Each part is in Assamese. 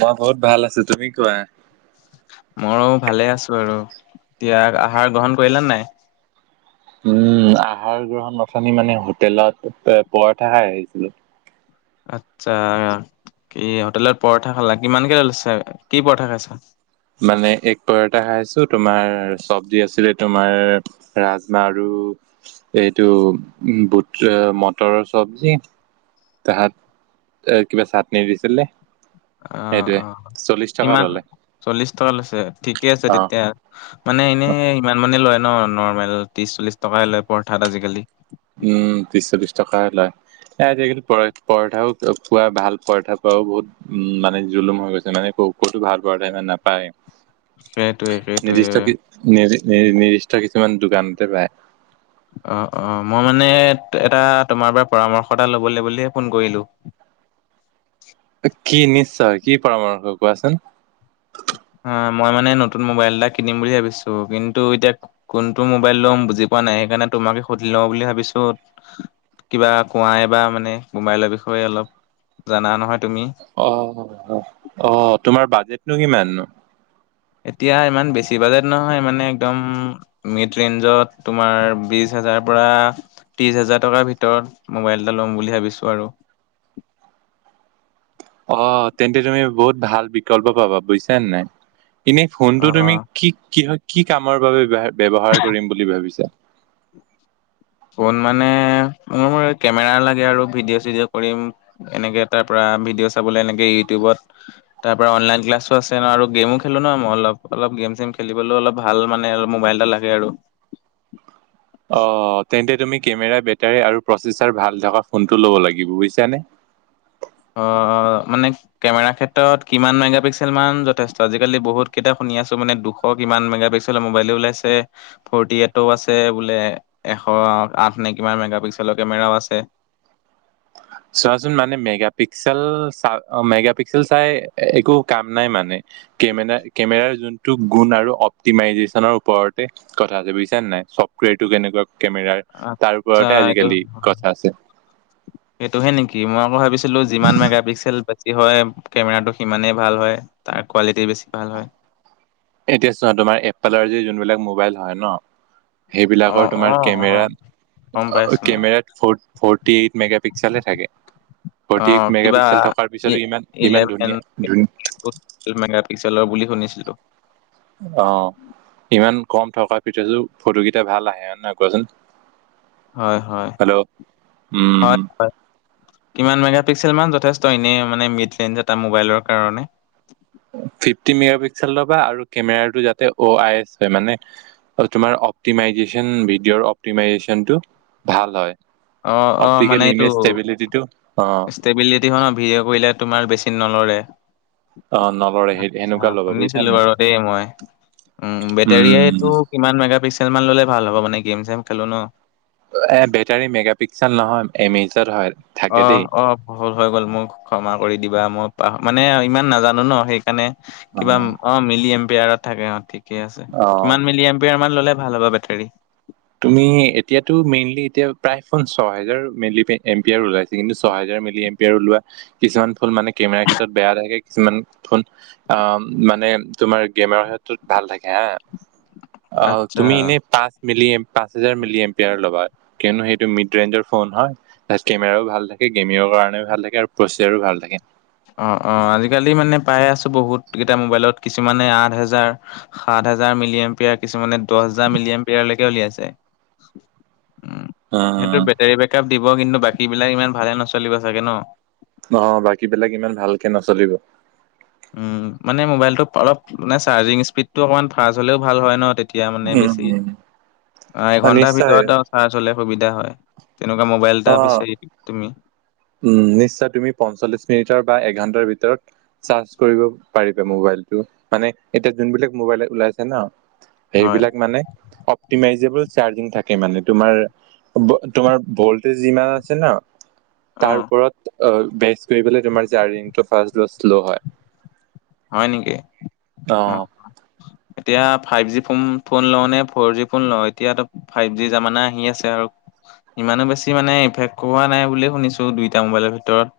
মই বহুত ভাল আছো, তুমি কোৱা। মোৰো ভালেই আছো আৰু, এতিয়া আহাৰ গ্ৰহণ কৰিলা নাই? উম, আহাৰ গ্ৰহণ অথনি মানে হোটেলত পৰঠা খাই আহিছিলো। আচ্ছা কি হোটেলত পৰঠা খালা কিমানকে লৈছে কি পৰঠা খাইচা? মানে এগ্ পৰঠা খাইছো, তোমাৰ চৱজি আছিলে তোমাৰ ৰাজমাহ আৰু এইটো বুট মটৰৰ চবজি। তাত এ কিবা চাটনি দিছিলে। অঁ, সেইটোৱে অঁ চল্লিশ টকা কিমান ললে চল্লিছ টকা লৈছে, ঠিকেই আছে অ তেতিয়া। মানে এনেই ইমান মানে লয় ন নৰ্মেল ত্ৰিশ চল্লিশ টকাই লয় পৰঠাত আজিকালি। উম, তত্ৰিশ চল্লিশ টকা লয়। এ, আজিকালি পৰঠা পোৱা ভাল পৰঠা পোৱাও বহুত উম, মানে জুলুম হৈ গৈছে মানে ক, কতো ভাল পৰঠাও মানে নাপায়। সেইটোৱে, সেইটোৱে। নি, নি, নিৰ্দিষ্ট কিছুমান দোকানতে পায়। অঁ, অ মই মানে এটা তোমাৰ পৰা পৰামৰ্শ এটা ল'বলে বুলিহে ফোন কৰিলো। কি নিশ্চয়, কি পৰামৰ্শ কোৱাচোন। অঁ, মই মানে নতুন মোবাইল এটা কিনিম বুলি ভাবিছো কিন্তু এতিয়া কোনটো মোবাইল লম বুজি পোৱা নাই সেইকাৰণে তোমাকে সুধি লওঁ বুলি ভাবিছো কিবা কোঁৱাই বা মানে মোবাইলৰ বিষয়ে অলপ, জানা নহয় তুমি অ' অ' তোমাৰ বাজেট নো কিমান নো? এতিয়া ইমান বেছি বাজেট নহয় মানে একদম মিড ৰেঞ্জত তোমাৰ বিশ হাজাৰৰ পৰা ত্ৰিছ হোজাৰ টকাৰ ভিতৰত মোবাইল এটা ল'ম বুলি ভাবিছোঁ আৰু অ' তেন্তে তুমি বহুত ভাল বিকল্প পাবা বুজিছা নাই এনেই ফোনটো তুমি অ', কি কিহৰ কি কামৰ বাবে ব্যৱহাৰ ব্যৱহাৰ কৰিম বুলি ভাবিছা? ফোন মানে মোৰ কেমেৰা লাগে আৰু ভিডিঅ' চিডিঅ' কৰিম এনেকে তাৰ পৰা ভিডিঅ' চাবল এনেকে ইউটিউবত তাৰ পৰা অনলাইন ক্লাছো আছে ন গেমো খেলো ন মই অলপ অলপ গেম চেম খেলিবলৈও অলপ ভাল মানে আৰু মোবাইল এটা লাগে আৰু অ' তেন্তে তুমি কেমেৰা বেটাৰী আৰু প্ৰচেচাৰ ভাল থকা ফোনটো ল'ব লাগিব বুজিছানে অ অ মানে কেমেৰা ক্ষেত্ৰত কিমান মেগাপিক্সেল মান যথেষ্ট আজিকালি বহুত কেইটা শুনি আছো মানে দুশ শ, কিমান মেগাপিক্সেলৰ মোবাইলো ওলাইছে। ফৰ্টিএইতো আছে বোলে, এশ আঠ নে কিমান মেগাপিক্সেলৰ কেমেৰাও আছে। চোৱাচোন মানে মেগা পিক্সেল চা মেগা পিক্সেল চাই একো কাম নাই মানে কেমেৰা কেমেৰাৰ যোনটো গুণ আৰু অপ্টিমাইজেচনৰ ওপৰতে কথা আছে বুজিছানে নাই, চফ্টৱেৰটো কেনেকুৱা কেমেৰাৰ তাৰ আচ্ছা ওপৰতে আজিকালি কথা আছে এইটোহে নেকি, মই আকৌ ভাবিছিলো যিমান মেগাপিক্সেল বে হয়, কেমেৰাটো সিমানেই ভাল হয়, তাৰ কোৱালিটি বেছি ভাল হয় এতিয়া চোৱা তোমাৰ এপেলৰ যি যোনবিলাক মোবাইল হয় ন সেইবিলাকৰ অ', তোমাৰ অ', অ', কেমেৰা গম পাইছো [unintelligible] মই কেমেৰাত ফৰ্ট-ফৰ্টি এইট মেগা পিক্সেলেই থাকে ফৰ্টি এইট অ', কিবা মেগাপিক্সেল থকাৰ পিছতো ইমান, ইমান ইলেভেন ধুনীয়া ধুন [unintelligible] মেগা পিক্সেলৰ বুলি শুনিছিলো। অ', ইমান কম থকাৰ পিছতো, ফটো গিটা ভাল আহে, হয় নহয় কোৱাচোন? হয়, হয়, হেল্ল' উম হয় হয়। কিমান মেগাপিক্সেল মান যথেষ্ট ইনে মানে মিথ লেণ্ড এটা মোবাইলৰ কাৰণে? ফিফটি মেগ পিক্সেল ল'বা আৰু কেমেৰাটো যাতে অ আই এছ হয় মানে তোমাৰ অপটিমাইজেশচন, ভিডিঅ'ৰ অপ্টিমাইজেশচনটো ভাল হয়। অ', অ', অপটিকেল ইমেজ ষ্টেবিলিটিটো, অ' [unintelligible] ভিডঅ' কৰিলে তোমাৰ বেছি নলৰে অ নলৰে সেই আচ্ছা, সেনেকুৱা ল'বা বুজিছা শুনিছিলো নে বাৰু দেই মই। উম', বেটাৰি উম সেইটো কিমান মেগা পিক্সেল মান ল'লে ভাল হ'ব? মানে গেম-চেম খেলো ন এ, বেটাৰী মেগা পিক্সেল নহয়, এম এইচ হয়। থাকে দেই অ', অ' ভুল হৈ গ'ল মোৰ ক্ষমা কৰি দিবা, মই পাহ, মানে ইমান নাজানো ন সেই কেনে, অ কিবা অ', মিলি এম্পেয়াৰত থাকে অ', ঠি ঠিকে আছে, অ কিমান মিলি এম পিয়াৰ মান ল'লে ভাল হ'ব বেটোৰী? তুমি এতিয়াতো মেইনলি এতিয়া প্ৰায় ফ- ছহেজাৰ মেইনল এম্পিয়াৰ ওলাইছে, কিন্তু ছহেজাৰ মে ওলোৱা, কিছুমান ফুল মানে কেমেৰাৰ ক্ষেত্ৰত বেয়া থাকে, কিছুমান ফোন অ' মানে তোমাৰ [unintelligible] ক্ষেত্ৰত ভাল থাকে হা। অ', হ, তুমি আচ্ছা এনে পাঁচ মিলি এম পাঁচ হাজাৰ মিলি এমপাৰ ল'বা, কিয়নো সেইটো মিড ৰেঞ্জৰ ফোন হয় তাত কেমেৰাও ভাল থাকে, গেমিঙৰ কাৰণেও ভাল থাকে আৰু প্ৰচিজাৰো ভাল থাকে। অ', অ', আজিকালি মানে পাই আছোঁ বহুত কেইটা মোবাইলত। কিছুমানে আঠ হাজাৰ সাত হাজাৰ মিলি এম পিয়াৰ, কিছুমানে দহ হাজাৰ মিলি এম পিয়াৰলৈকে উলিয়াইছে, উম', সেইটো উম বে বেক আপ দিব, কিন্তু বাকীবিলাক ইমান ভালে নচলিব চাগে ন? অ', বাকীবিলাক ইমান ভালকে নচলিব। উম', মানে মোবাইলটো অলপ মানে চাৰ্জিং স্পীডটো অকণমান ফাৰ্ষ্ট হ'লেও ভাল হয় ন, তে এতিয়া মানে উম বেছি, উম অ', এঘন্টাৰ ভিতৰত আৰু চাৰ্জ হ'লে সুবিধা হয়, তেনেকুৱা মোবাইল এটা অ বিচাৰি তুমি উম', নিশ্চয় তুমি পঞ্চল্লিশ মিনিটৰ বা এঘণ্টাৰ ভিতৰত চাৰ্জ কৰিব পাৰিবা মোবাইলটো, মানে এতিয়া যোনবিলাক মোবাইল ওলাইছে ন হয় সেইবিলাক মানে, অৱ তিমাইজেবল চাৰ্জিং থাকে মানে, তোমাৰ বল-তোমাৰ ভল্ট যিমান আছে ন, তাৰ অ', ওপৰত বেচ কৰিবলৈ তোমাৰ চাৰ্জিংটো ফাৰ্ষ্ট বা শ্ল' হয়। হয় নেকি? অ'। এতিয়া, ফাইভ জি ফোন, ফোন লওঁ নে, ফ'ৰজি ফোন লওঁ? এতিয়াটো দেখোঁ ফাইভ জি জামানা আহি আছে আৰু। ইমানো বেছি মানে, ইফেক্ট কৰোৱা নাই বুলিয়ে শুনিছোঁ দুইটা মোবাইলৰ ভিতৰত।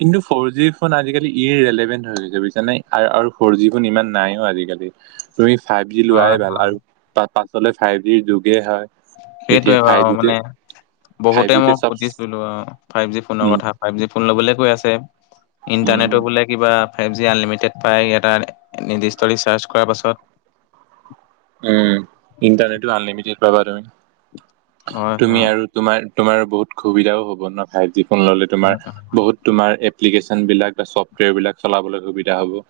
কিন্তু, ফ'ৰ জি ফোন আজিকালি ই ৰেলেভেণ্ট হৈ গৈছে বুজিছানে, আৰ, আৰু ফ'ৰ জি ফোন ইমান নাইয়ো আজিকালি। তুমি ফাইভ জি হয় লোৱাই ভাল, হয়। আৰু পা পাছলৈ ফাইযি যুগে হয়। যেতিয়া সেইটোৱে ফাইভ আৰু জিতে মানে, ফাইভ বহুতে জিতে মই চব সুধিছিলোঁ ফাইভ জি ফোনৰ উম কথা। ফাইভ জি ফোন ল'বলৈ কৈ আছে, উম, ইণ্টাৰনেটো বোলে কিবা ফাইভ জি আনলিমিটেড পায়, এটা নিৰ্দিষ্ট ৰিচাৰ্জ কৰাৰ পাছত। উম, ইণ্টাৰনেটো আনলিমিটেড পাবা তুমি, হয় তুমি হয় আৰু তোমাৰ, তোমাৰ বহুত সুবিধাও হ'ব ন' ফাইভ জি ফোন ল'লে তোমাৰ বহুত তোমাৰ এপ্লিকেশ্যন বিলাক বা চফ্টৱেৰ বিলাক চলাবলৈ সুবিধা হ'ব।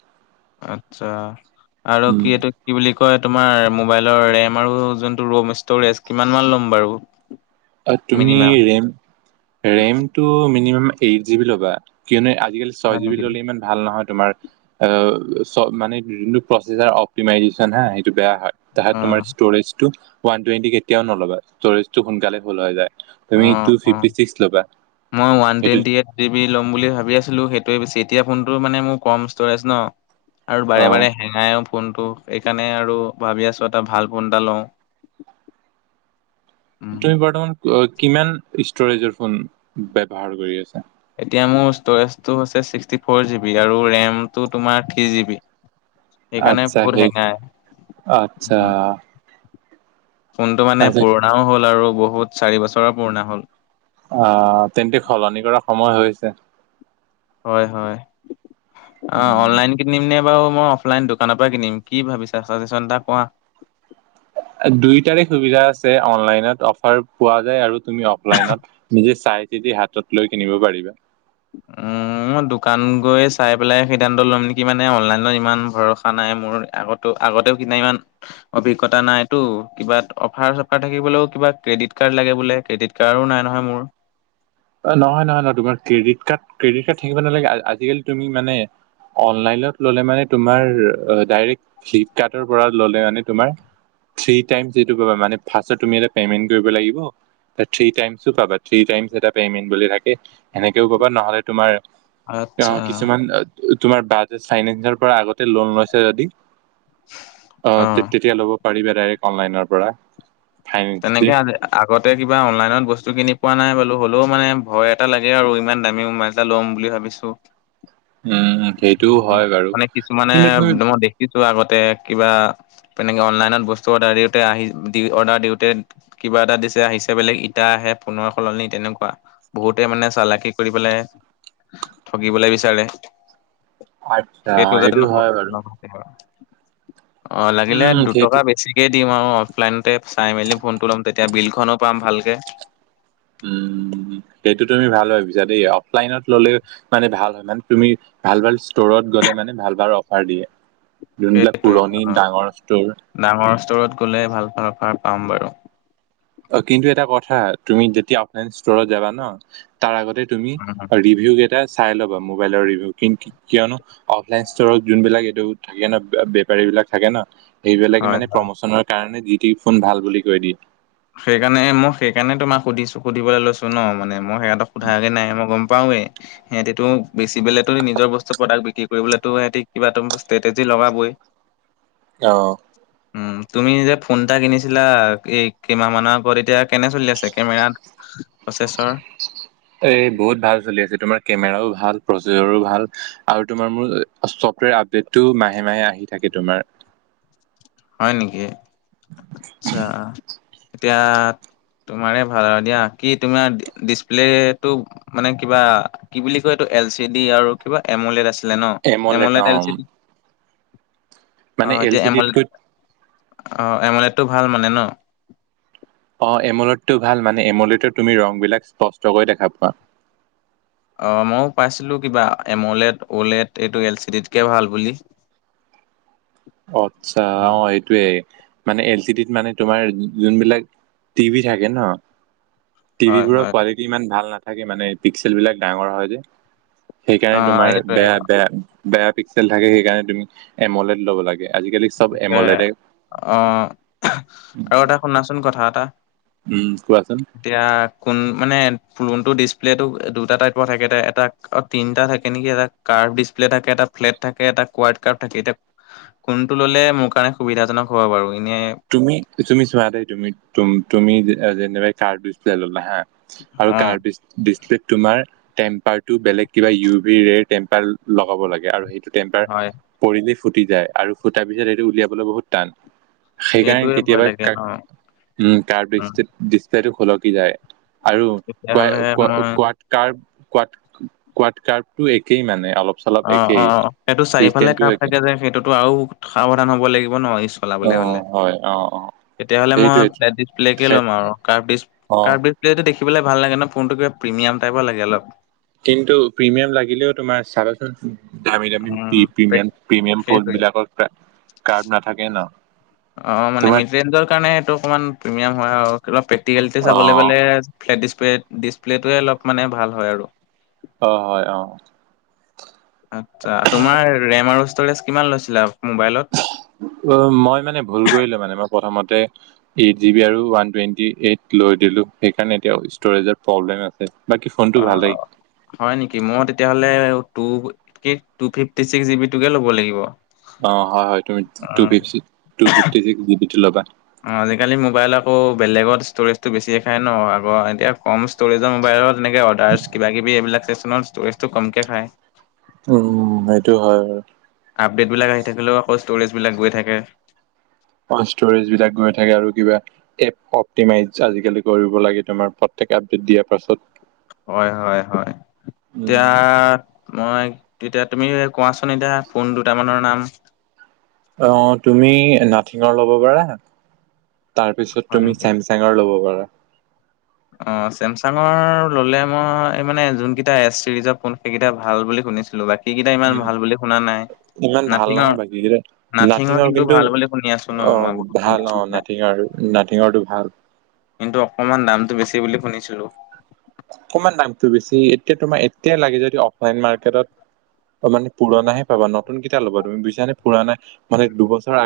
আচ্ছা, আৰু উম, কি এইটো কি বুলি কয় তোমাৰ মোবাইলৰ ৰেম আৰু যোনটো ৰ'ম ষ্টৰেজ, কিমান মান ল'ম বাৰু? [inaudible] অ' তুমি মিনিমাম ৰেম, ৰেমটো মিনিমাম এইট জিবি ল'বা, কিয়নো আজিকালি ছয় হয় জিবি নেকি? ল'লে ইমান ভাল নহয় তোমাৰ, অ' চ-মানে যোনটো প্ৰচেছাৰ অপটিমাইজেশ্যন হা সেইটো বেয়া হয়। তাহাত অ তোমাৰ ষ্টৰেজটো ওৱান টুৱেন্টি কেতিয়াও নোলাবা, ষ্টৰেজটো সোনকালে ফূল হৈ যায়। অ তুমি টু অ। ফিফটি ছিক্স ল'বা, মই ওৱান সেইটো টুৱেণ্টি এইট জি বি ল'ম বুলি ভাবি আছিলোঁ সেইটোৱে বেছি, এতিয়া ফোনটো মানে মোৰ কম ষ্টৰেজ ন'। আৰু বাৰে অ'। বাৰে হেঙাইও ফোনটো, সেইকাৰণে আৰু ভাবি আছোঁ এটা ভাল ফোন এটা লওঁ। [inaudible] উম, তুমি বৰ্তমান অ' কিমান ষ্টৰেজৰ ফোন ব্যৱহাৰ কৰি আছা? এতিয়া মোৰ ষ্টৰেজটো হৈছে ছিক্সটি ফ'ৰ জি বি আৰু ৰেমটো তোমাৰ থ্ৰী জি বি। সেইকাৰণে আচ্ছা বহুত সেই হেঙাই, আচ্ছা উম। ফোনটো মানে আচ্ছা পুৰণাও হ'ল আৰু বহুত চাৰি বছৰ পুৰণা হ'ল। অ' তেন্তে সলনি কৰা সময় হৈছে। হয়, হয়, অ' উম, অনলাইন কিনিম নে বাৰু মই অফলাইন দোকানৰ পৰা কিনিম? কি ভাবিছা চলিউচন এটা কোৱা? দুইটাৰে সুবিধা আছে অনলাইনত অফাৰ পোৱা যায় আৰু তুমি অফলাইনত নিজে চাই চিতি হাতত লৈ কিনিব পাৰিবা। [inaudible] উম, মই দোকান গৈ চাই পেলাই সিদ্ধান্ত ল'ম নেকি মানে অনলাইনত ইমান ভৰসা নাই মোৰ আগত ত' আগতেও কিনা ইমান অভিজ্ঞতা নাইটো, কিবা অফাৰ চফাৰ থাকিবলৈও কিবা ক্ৰেডিট কাৰ্ড লাগে বোলে ক্ৰেডিট কাৰ্ডো নাই নহয় মোৰ। অ' নহয়, নহয়, নহয় তোমাৰ ক্ৰেডিট কাৰ্ড, ক্ৰেডিট কাৰ্ড থাকিব নালাগে, আজিকালি তুমি মানে অনলাইনত ল'লে মানে তোমাৰ অ' ডাইৰেক্ট ফ্লিপকাৰ্টৰ পৰা ল'লে মানে তোমাৰ থ্ৰী টাইম যিটো কৰিবা, মানে ফাৰ্ষ্টে তুমি এটা পেমেণ্ট কৰিব লাগিব। থ্ৰী টাইমছো পাবা, থ্ৰী টাইমছ এটা পেমেণ্ট বুলি থাকে, সেনেকেও পাবা নহ'লে তোমাৰ, আচ্ছা। আহ, কিছুমান তোমাৰ বাজেজ ফাইনেন্সৰ পৰা আগতে লোন লৈছে যদি অ' তে-তেতিয়া ল'ব পাৰিবা ডাইৰেক্ট অনলাইনৰ পৰা। ফাইনেন্স দি তেনেকে [unintelligible] আগতে কিবা অনলাইনত বস্তু কিনি পোৱা নাই বোলো হ'লেও মানে ভয় এটা লাগে আৰু ইমান দামী মোবাইল এটা ল'ম বুলি ভাবিছোঁ। উম, সেইটোও উম, হয় বাৰু মানে কিছুমানে কিন্তু তুমি মই দেখিছোঁ আগতে কিবা তেনেকে অনলাইনত বস্তু অৰ্ডাৰ দিওঁতে আহি দি অৰ্ডাৰ দিওঁতে কিবা এটা দিছে আহিছে বেলেগ ইটা আহে ফোনৰ সলনি তেনেকুৱা। বহুতে মানে চালাকি কৰিব পেলে, ঠগিবলৈ বিচাৰে। আচ্ছা সেইটো যাতে নহয়ক, হয় বাৰু অ' লাগিলে উম, সেইটো দুটকা বেছি। দিম আৰু অফলাইনতে চাই মেলি ফোনটো ল'ম তেতিয়া বিলখনো পাম ভালকে। উম' সেইটো তুমি ভাল ভাবিছা দেই, অফলাইনত ললে। মানে ভাল হয়, মানে তুমি ভাল ভাল ষ্টৰত গ'লে মানে ভাল ভাল অফাৰ দিয়ে। যোনবিলাক সেইটোৱে অ পুৰণি ডাঙৰ ষ্টৰ। ডাঙৰ ষ্টৰত গ'লে ভাল ভাল অফাৰ পাম বাৰু। অ' কিন্তু এটা কথা তুমি যেতিয়া অফলাইন ষ্টৰত যাবা ন, তাৰ আগতে। তুমি উম, ৰিভিউ কেইটা চাই ল'বা, মোবাইলৰ ৰিভিউ কিন। কিয়নো, অফলাইন ষ্টৰত যোনবিলাক এইটো থাকে ন বেপাৰী বিলাক থাকে ন। সেইবিলাকে হয় মানে হয় প্ৰমোচনৰ কাৰণে যি টি ফোন ভাল বুলি কৈ দিয়ে। সেইকাৰণে মই সেইকাৰণে তোমাক সুধিছো সুধিবলে লৈছো ন, মানে মই সেইহঁত সোধাগৈ নাই মই গম। পাওঁ নে। সিহতিতো, বেছি পেলাই নিজৰ বস্তু প্ৰডাক্ট বিক্ৰী কৰিবলৈতো সিহঁতি কিবা এটা ষ্ট্ৰেটেজি লগাবই। আহ'। উম' তুমি যে ফোন এটা কিনিছিলা এই। কিমাহ মানৰ আগত, এতিয়া কেনে চলি আছে কেমেৰা প্ৰচেছৰ? এই বহুত ভাল চলি আছে তোমাৰ কেমেৰাও ভাল প্ৰচেজৰো ভাল আৰু তোমাৰ মোৰ চফ্টৱেৰ আপডেট। টো মাহে মাহে আহি থাকে তোমাৰ। হয় নেকি? আচ্ছা এতিয়া। তোমাৰে ভাল আৰু দিয়া কি তোমাৰ ডিচপ্লেটো। মানে কিবা কি বুলি কয় এইটো, এল চি ডি আৰু কিবা এমলেড আছিলে ন, এমলেট অ' এমলেড এল চি ডি। অ মানে এল এতিয়া চি এমলেট ডিতকৈ। অ' এমলেটো ভাল মানে ন? অ এমোলটো ভাল মানে, এমোলতত তুমি ৰং বিলাক স্পষ্টকৈ দেখা পোৱা। অঁ ময়ো পাইছিলোঁ কিবা, এম অ'লেট, অ'লেট এইটো এল চি ডিতকৈ ভাল বুলি। আচ্ছা' উম, অ সেইটোয়ে মানে, এল চি ডিত মানে তোমাৰ যোনবিলাক। টিভি থাকে ন। হয় টিভিবোৰৰ হয় কোৱালিটি ইমান ভাল নাথাকে মানে পিক্সেল বিলাক ডাঙৰ হয় যে। সেইকাৰণে অ' তোমাৰ এইটোৱে বেয়া বেয়া বেয়া পিক্সেল থাকে সেইকাৰণে তুমি এমলেড ল'ব লাগে। আজিকালি। চব তাকে, এমলেডে আহ' আৰু এটা শুনাচোন কথা এটা। উম' কোৱাচোন। এতিয়া কোন মানে, ফোনটো ডিচপ্লে টো দুটা টাইপৰ থাকে, এটা তিনটা থাকে নেকি, এটা। কাৰ্ভ ডছপ্লে থাকে, এটা ফ্লেট থাকে, এটা কোৱাদ কাৰ্ভ থাকে। এটা সেইটো ল'লে মোৰ কাৰণে সুবিধাজনক হ'ব বাৰু এনেই। তুমি, তুমি চোৱা দেই, তুমি তুমি যেনেবা কাৰ্ভ ডিচ প্লে ললা হা। আৰু অ' কাৰ্বিজ। ডিচপ্লে তোমাৰ টেম্পাৰটো বেলেগ কিবা ইউ ভিৰ ৰেৰ টেম্পাৰ লগাব লাগে, আৰু সেই। টেম্পাৰ হয় পৰিলে ফুটি যায়। আৰু ফুটাৰ পিছত সেইটো উলিয়াবলৈ বহুত টান। সেইকাৰণে সেইটোৱে ভয় লাগে কেতিয়াবা, ন' উম' কাৰ উম, ডিচপ্লেটো সলকি যায়। আৰু তেতিয়াহ'লে [unintelligible] মই কোৱাত। ৰ্কাভ কোৱাত, কোৱাত ৰ্কাভটো একেই মানে অলপ। চলপ অ অ একেই অ সেইটো চাৰিওফালে চিষ্টেমটো ৰ্কাভ একে থাকে যে সেইটোতো আৰু সাৱধান হব লাগিব ন। অ চলাবলৈ হ'লে, হয় অ অ তেতিয়াহ'লে মই সেইটোৱে ফ্লেট ডিছপ্লেকে ল'ম আৰু। অ কাৰ্ফ দেখিবলৈ ভাল লাগে ন, ফোনটো কিবা প্ৰিমিয়াম টাইপৰ লাগে অলপ। কিন্তু প্ৰিমিয়াম লাগিলেও তোমাৰ চাবাচোন দামী দামী প্ৰি উম প্ৰিমিয়াম পেক- প্ৰিমিয়াম পল সেইটোৱে বিলাকৰ কাফ কাৰ্ফ নাথাকে ন অ মানে তোমাৰ মিডৰেঞ্জৰ কাৰণে সেটো অকমান প্ৰিমিয়াম হয় আৰু অলপ প্ৰেক্টিকেল টি অ চাবলৈ গ'লে ফ্লেট ডিচপেট ডিপ্লেটোৱে অলপ মানে ভাল হয় আৰু অ, হয় অ। আচ্ছা, তোমাৰ ৰেম আৰু ষ্ট'ৰেজ কিমান লৈছিলা মোবাইলত অ, মই মানে ভুল কৰিলো মানে মই প্ৰথমতে এইট জিবি আৰু ওৱান টুৱেণ্টি এইট লৈ দিলোঁ সেইকাৰণে এতিয়াও ষ্ট'ৰেজৰ প্ৰব্লেম আছে, বাকী ফোনটো অ ভালেই হয় নিকি মই তেতিয়াহলে two eight two fifty six GB টোকে ল'ব লাগিব অঁ হয় হয় তুমি টু অ, ফিফটিছিস্ক টু ফিফটি ছিক্স জিবিটো ল'বা অ আজিকালি মোবাইল আকৌ বেলেগত ষ্ট'ৰেজতটো বেছি খাই ন, আকৌ এতিয়া কম ষ্ট'ৰেজৰ মোবাইলত তেনেকে অৰ্ডাছ কিবা কিবি এইবিলাক ষ্টিষ্টেমত ষ্টৰেজটো কমকে খায় উম, সেইটো হয় বাৰু আপডেটবিলাক আহি থাকিলেও আকৌ ষ্ট'ৰেজবিলাক গৈ থাকে অ, ষ্ট'ৰেজ বিলাক গৈ থাকে আৰু কিবা এপ অপ্টিমাইজ আজিকালি কৰিব লাগে তোমাৰ প্ৰত্যেক আপডেট দিয়াৰ পাছত হয়, হয়, হয়, উম, এতিয়া মই তেতিয়া তুমি কোৱাচোন এতিয়া ফোন দুটামানৰ নাম অ, তুমি নাথিঙৰ ল'ব পাৰা তাৰপিছত হয় তুমি নেকি? চেমচ চেঙৰ ল'ব পাৰা অ, চেমচাঙৰ ল'লে মই এই মানে যোনকেইটা এছ চিৰিজৰ ফোন সেইকেইটা ভাল বুলি শুনিছিলো বাক সিকিটা ইমান উম, ভাল বুলি শুনা নাই ইমান ভাল নাথিঙৰ নহয় বাকী কিটা নাথিঙৰ কিন্তু ভাল বুলি শুনি আছো ন অ মই বহুত ভাল শুনিছো অ নাথিঙ আৰু নাথিঙৰটো ভাল কিন্তু অকমান দামটো বেছি বুলি শুনিছিলো অকমান দামটো বেছি এতিয়া তোমাৰ এতিয়া লাগে যদি অফলাইন মাৰ্কেটত অ, মানে পুৰণাহে পাবা নতুন কিতা ল'বা তুমি বুইছানে পুৰণা মানে দুবছৰ আগ